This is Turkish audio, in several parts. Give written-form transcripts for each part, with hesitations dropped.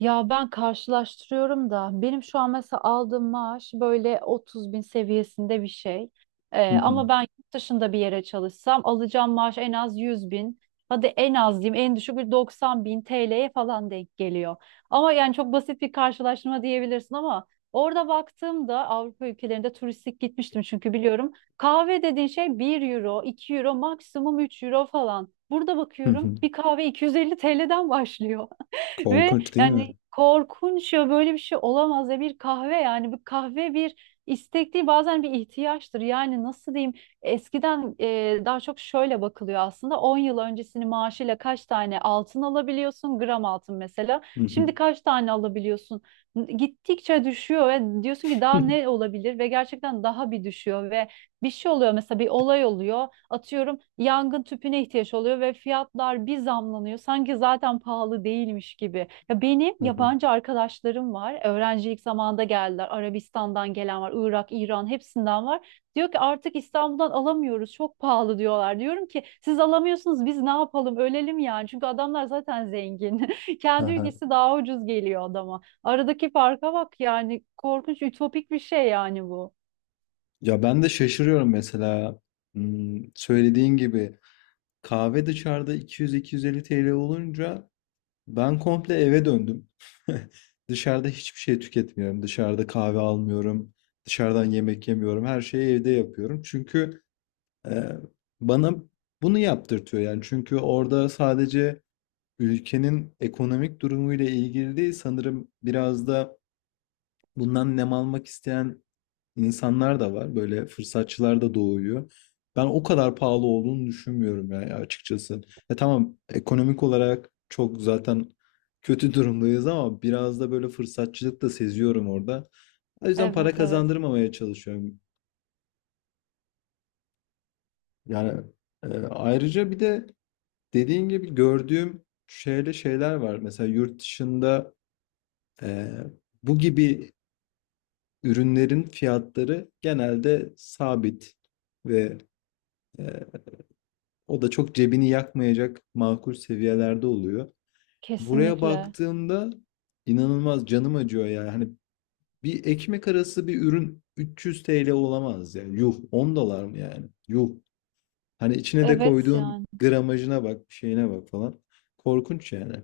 Ya ben karşılaştırıyorum da benim şu an mesela aldığım maaş böyle 30 bin seviyesinde bir şey. Hı hı. Ama ben yurt dışında bir yere çalışsam alacağım maaş en az 100 bin. Hadi en az diyeyim en düşük bir 90 bin TL'ye falan denk geliyor. Ama yani çok basit bir karşılaştırma diyebilirsin ama orada baktığımda Avrupa ülkelerinde turistik gitmiştim çünkü biliyorum. Kahve dediğin şey bir euro, 2 euro maksimum 3 euro falan. Burada Hı bakıyorum hı. bir kahve 250 TL'den başlıyor. Ve Korkunç değil yani mi? korkunç ya böyle bir şey olamaz ya bir kahve yani bu kahve bir istek değil bazen bir ihtiyaçtır. Yani nasıl diyeyim eskiden daha çok şöyle bakılıyor aslında 10 yıl öncesinin maaşıyla kaç tane altın alabiliyorsun gram altın mesela. Hı hı. Şimdi kaç tane alabiliyorsun? Gittikçe düşüyor ve diyorsun ki daha ne olabilir ve gerçekten daha bir düşüyor ve bir şey oluyor mesela bir olay oluyor. Atıyorum yangın tüpüne ihtiyaç oluyor ve fiyatlar bir zamlanıyor. Sanki zaten pahalı değilmiş gibi. Ya benim Hı hı. yabancı arkadaşlarım var. Öğrencilik zamanında geldiler. Arabistan'dan gelen var, Irak, İran hepsinden var. Diyor ki artık İstanbul'dan alamıyoruz. Çok pahalı diyorlar. Diyorum ki siz alamıyorsunuz biz ne yapalım? Ölelim yani. Çünkü adamlar zaten zengin. Kendi Aha. ülkesi daha ucuz geliyor adama. Aradaki farka bak yani korkunç ütopik bir şey yani bu. Ya ben de şaşırıyorum mesela. Söylediğin gibi kahve dışarıda 200-250 TL olunca ben komple eve döndüm. Dışarıda hiçbir şey tüketmiyorum. Dışarıda kahve almıyorum. Dışarıdan yemek yemiyorum. Her şeyi evde yapıyorum. Çünkü e, bana bunu yaptırtıyor yani. Çünkü orada sadece ülkenin ekonomik durumuyla ilgili değil sanırım, biraz da bundan nem almak isteyen insanlar da var. Böyle fırsatçılar da doğuyor. Ben o kadar pahalı olduğunu düşünmüyorum yani, açıkçası. E tamam, ekonomik olarak çok zaten kötü durumdayız ama biraz da böyle fırsatçılık da seziyorum orada. O yüzden para Evet, evet. kazandırmamaya çalışıyorum. Yani ayrıca bir de dediğin gibi gördüğüm şöyle şeyler var. Mesela yurt dışında e, bu gibi ürünlerin fiyatları genelde sabit, ve Ee, o da çok cebini yakmayacak makul seviyelerde oluyor. Buraya Kesinlikle. baktığımda inanılmaz canım acıyor ya. Hani bir ekmek arası bir ürün 300 TL olamaz yani. Yuh, 10 dolar mı yani? Yuh. Hani içine de Evet koyduğun yani. gramajına bak, bir şeyine bak falan. Korkunç yani.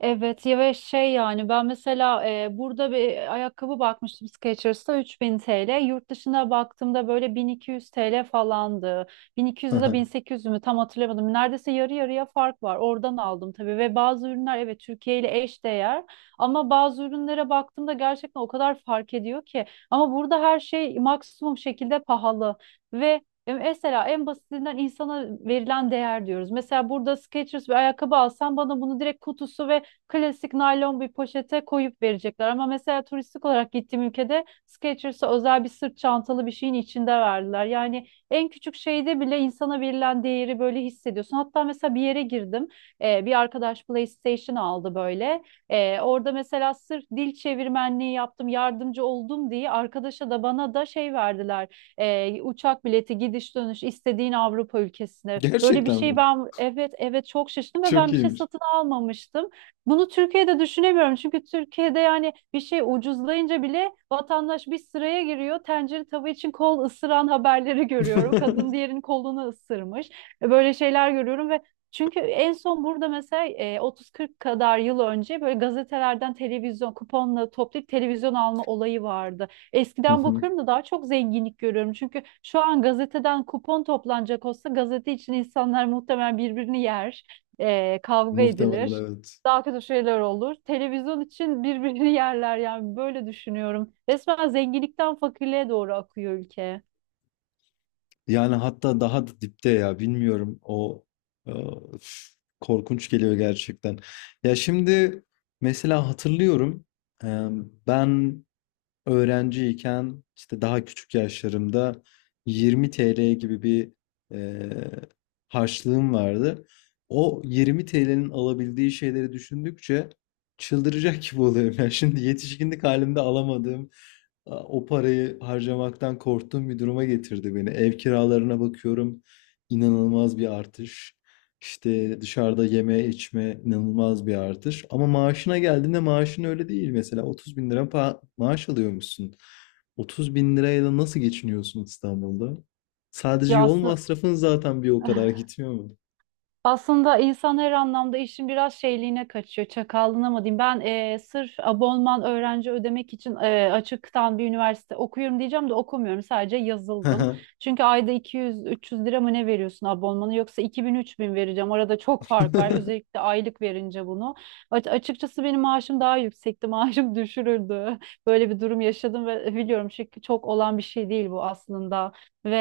Evet ya ve şey yani ben mesela burada bir ayakkabı bakmıştım Skechers'ta 3000 TL. Yurt dışına baktığımda böyle 1200 TL falandı. 1200 ya da 1800 mü tam hatırlamadım. Neredeyse yarı yarıya fark var. Oradan aldım tabii ve bazı ürünler evet Türkiye ile eş değer ama bazı ürünlere baktığımda gerçekten o kadar fark ediyor ki. Ama burada her şey maksimum şekilde pahalı ve mesela en basitinden insana verilen değer diyoruz. Mesela burada Skechers bir ayakkabı alsam bana bunu direkt kutusu ve klasik naylon bir poşete koyup verecekler. Ama mesela turistik olarak gittiğim ülkede Skechers'a özel bir sırt çantalı bir şeyin içinde verdiler. Yani en küçük şeyde bile insana verilen değeri böyle hissediyorsun. Hatta mesela bir yere girdim. Bir arkadaş PlayStation aldı böyle. Orada mesela sırf dil çevirmenliği yaptım, yardımcı oldum diye arkadaşa da bana da şey verdiler. Uçak bileti, gidiş dönüş istediğin Avrupa ülkesine. Böyle bir Gerçekten şey mi? ben, evet, evet, çok şaşırdım ve Çok ben bir şey iyiymiş. satın almamıştım. Bunu Türkiye'de düşünemiyorum çünkü Türkiye'de yani bir şey ucuzlayınca bile vatandaş bir sıraya giriyor. Tencere tava için kol ısıran haberleri görüyorum. Kadın diğerinin kolunu ısırmış. Böyle şeyler görüyorum ve çünkü en son burada mesela 30-40 kadar yıl önce böyle gazetelerden televizyon kuponla toplayıp televizyon alma olayı vardı. Hı Eskiden hı. bakıyorum da daha çok zenginlik görüyorum. Çünkü şu an gazeteden kupon toplanacak olsa gazete için insanlar muhtemelen birbirini yer, kavga Muhtemelen edilir, evet. daha kötü şeyler olur. Televizyon için birbirini yerler yani böyle düşünüyorum. Resmen zenginlikten fakirliğe doğru akıyor ülke. Yani hatta daha da dipte ya, bilmiyorum, o e, üf, korkunç geliyor gerçekten. Ya şimdi mesela hatırlıyorum, e, ben öğrenciyken, işte daha küçük yaşlarımda, 20 TL gibi bir eee harçlığım vardı. O 20 TL'nin alabildiği şeyleri düşündükçe çıldıracak gibi oluyorum. Yani şimdi yetişkinlik halimde alamadığım, o parayı harcamaktan korktuğum bir duruma getirdi beni. Ev kiralarına bakıyorum, inanılmaz bir artış. İşte dışarıda yeme içme inanılmaz bir artış. Ama maaşına geldiğinde maaşın öyle değil. Mesela 30 bin lira maaş alıyormuşsun. 30 bin lirayla nasıl geçiniyorsun İstanbul'da? Sadece Ya yol aslında masrafın zaten bir o kadar gitmiyor mu? aslında insan her anlamda işin biraz şeyliğine kaçıyor, çakallığına mı diyeyim. Ben sırf abonman öğrenci ödemek için açıktan bir üniversite okuyorum diyeceğim de okumuyorum. Sadece yazıldım. Çünkü ayda 200-300 lira mı ne veriyorsun abonmanı yoksa 2000-3000 vereceğim. Arada çok fark var. Özellikle aylık verince bunu. Açıkçası benim maaşım daha yüksekti. Maaşım düşürüldü. Böyle bir durum yaşadım ve biliyorum çünkü çok olan bir şey değil bu aslında. Ve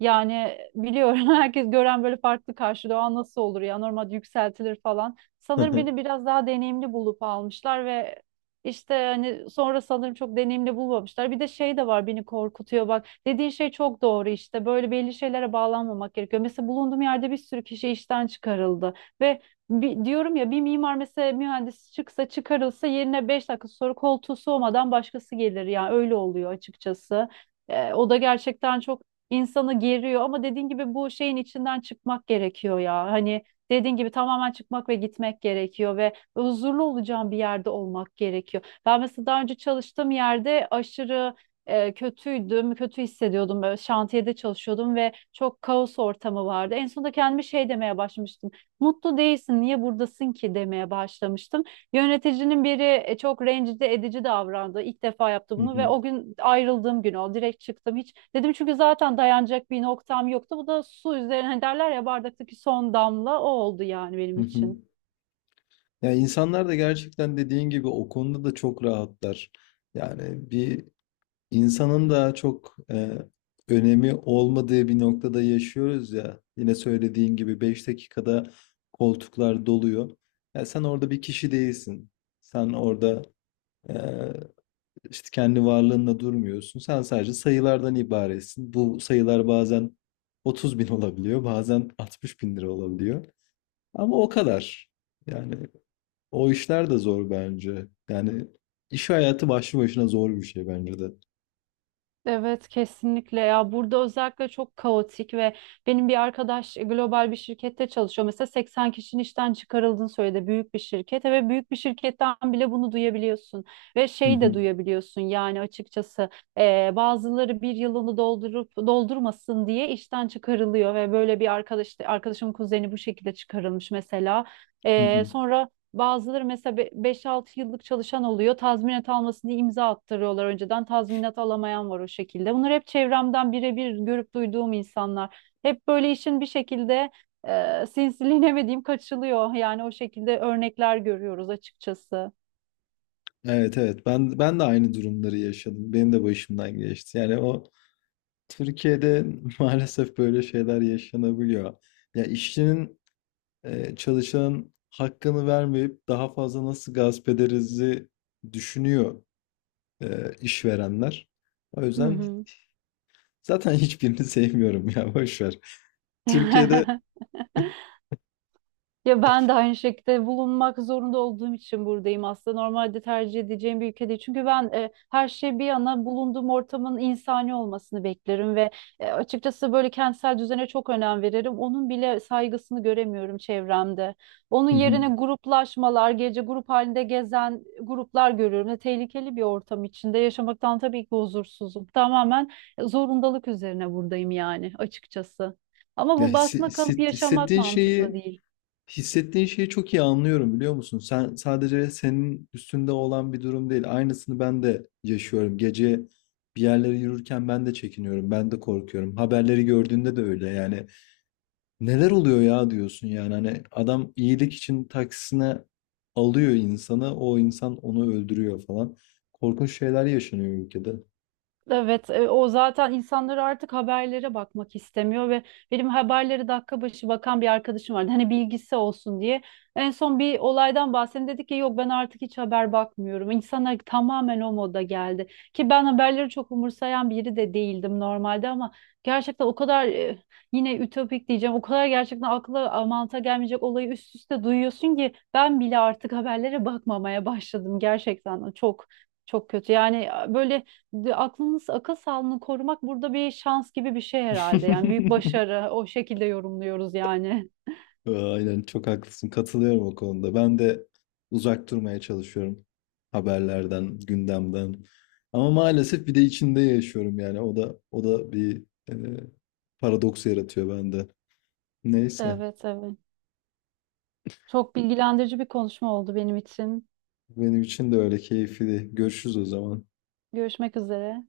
yani biliyorum herkes gören böyle farklı karşılıyor. Nasıl olur ya, normal yükseltilir falan. Sanırım beni biraz daha deneyimli bulup almışlar ve işte hani sonra sanırım çok deneyimli bulmamışlar. Bir de şey de var, beni korkutuyor bak. Dediğin şey çok doğru işte. Böyle belli şeylere bağlanmamak gerekiyor. Mesela bulunduğum yerde bir sürü kişi işten çıkarıldı ve diyorum ya, bir mimar mesela, mühendis çıkarılsa yerine 5 dakika sonra koltuğu soğumadan başkası gelir yani, öyle oluyor açıkçası. O da gerçekten çok insanı geriyor ama dediğin gibi bu şeyin içinden çıkmak gerekiyor ya. Hani dediğin gibi tamamen çıkmak ve gitmek gerekiyor ve huzurlu olacağım bir yerde olmak gerekiyor. Ben mesela daha önce çalıştığım yerde aşırı kötüydüm, kötü hissediyordum. Böyle şantiyede çalışıyordum ve çok kaos ortamı vardı. En sonunda kendime şey demeye başlamıştım. Mutlu değilsin, niye buradasın ki demeye başlamıştım. Yöneticinin biri çok rencide edici davrandı. İlk defa yaptı bunu ve o gün, ayrıldığım gün o. Direkt çıktım, hiç. Dedim, çünkü zaten dayanacak bir noktam yoktu. Bu da su üzerine, hani derler ya, bardaktaki son damla o oldu yani benim için. Ya insanlar da gerçekten dediğin gibi o konuda da çok rahatlar. Yani bir İnsanın da çok önemi olmadığı bir noktada yaşıyoruz ya. Yine söylediğin gibi 5 dakikada koltuklar doluyor. Ya sen orada bir kişi değilsin. Sen orada e, işte kendi varlığınla durmuyorsun. Sen sadece sayılardan ibaretsin. Bu sayılar bazen 30.000 olabiliyor, bazen 60.000 lira olabiliyor. Ama o kadar. Yani o işler de zor bence. Yani iş hayatı başlı başına zor bir şey bence de. Evet, kesinlikle ya, burada özellikle çok kaotik ve benim bir arkadaş global bir şirkette çalışıyor. Mesela 80 kişinin işten çıkarıldığını söyledi, büyük bir şirket, ve büyük bir şirketten bile bunu duyabiliyorsun ve şeyi de duyabiliyorsun yani, açıkçası bazıları bir yılını doldurup doldurmasın diye işten çıkarılıyor ve böyle bir arkadaşımın kuzeni bu şekilde çıkarılmış mesela. Sonra bazıları mesela 5-6 yıllık çalışan oluyor. Tazminat almasın diye imza attırıyorlar önceden. Tazminat alamayan var o şekilde. Bunlar hep çevremden birebir görüp duyduğum insanlar. Hep böyle işin bir şekilde sinsiliğine mi diyeyim, kaçılıyor. Yani o şekilde örnekler görüyoruz açıkçası. Evet, evet, ben de aynı durumları yaşadım. Benim de başımdan geçti. Yani o, Türkiye'de maalesef böyle şeyler yaşanabiliyor. Ya işçinin, çalışanın hakkını vermeyip daha fazla nasıl gasp ederizi düşünüyor işverenler. O Hı yüzden hı. zaten hiçbirini sevmiyorum ya, boş ver. Türkiye'de. Ya ben de aynı şekilde bulunmak zorunda olduğum için buradayım aslında. Normalde tercih edeceğim bir ülke değil. Çünkü ben, her şey bir yana, bulunduğum ortamın insani olmasını beklerim ve açıkçası böyle kentsel düzene çok önem veririm. Onun bile saygısını göremiyorum çevremde. Onun yerine gruplaşmalar, gece grup halinde gezen gruplar görüyorum. Ve tehlikeli bir ortam içinde yaşamaktan tabii ki huzursuzum. Tamamen zorundalık üzerine buradayım yani, açıkçası. Ama ya bu hissi- basma kalıp hisset- yaşamak hissettiğin mantıklı şeyi değil. Hissettiğin şeyi çok iyi anlıyorum, biliyor musun? Sen sadece senin üstünde olan bir durum değil. Aynısını ben de yaşıyorum. Gece bir yerlere yürürken ben de çekiniyorum. Ben de korkuyorum. Haberleri gördüğünde de öyle. Yani neler oluyor ya diyorsun yani. Hani adam iyilik için taksisine alıyor insanı. O insan onu öldürüyor falan. Korkunç şeyler yaşanıyor ülkede. Evet, o zaten, insanlar artık haberlere bakmak istemiyor ve benim haberleri dakika başı bakan bir arkadaşım vardı. Hani bilgisi olsun diye. En son bir olaydan bahsedeyim dedi ki, yok ben artık hiç haber bakmıyorum. İnsanlar tamamen o moda geldi. Ki ben haberleri çok umursayan biri de değildim normalde, ama gerçekten o kadar, yine ütopik diyeceğim. O kadar gerçekten akla mantığa gelmeyecek olayı üst üste duyuyorsun ki, ben bile artık haberlere bakmamaya başladım gerçekten. Çok çok kötü. Yani böyle de- aklınız akıl sağlığını korumak burada bir şans gibi bir şey herhalde. Yani büyük başarı, o şekilde yorumluyoruz yani. Aynen, çok haklısın. Katılıyorum o konuda. Ben de uzak durmaya çalışıyorum haberlerden, gündemden. Ama maalesef bir de içinde yaşıyorum yani. O da bir e, paradoks yaratıyor bende. Neyse. Evet, evet. Çok bilgilendirici bir konuşma oldu benim için. Benim için de öyle keyifli. Görüşürüz o zaman. Görüşmek üzere.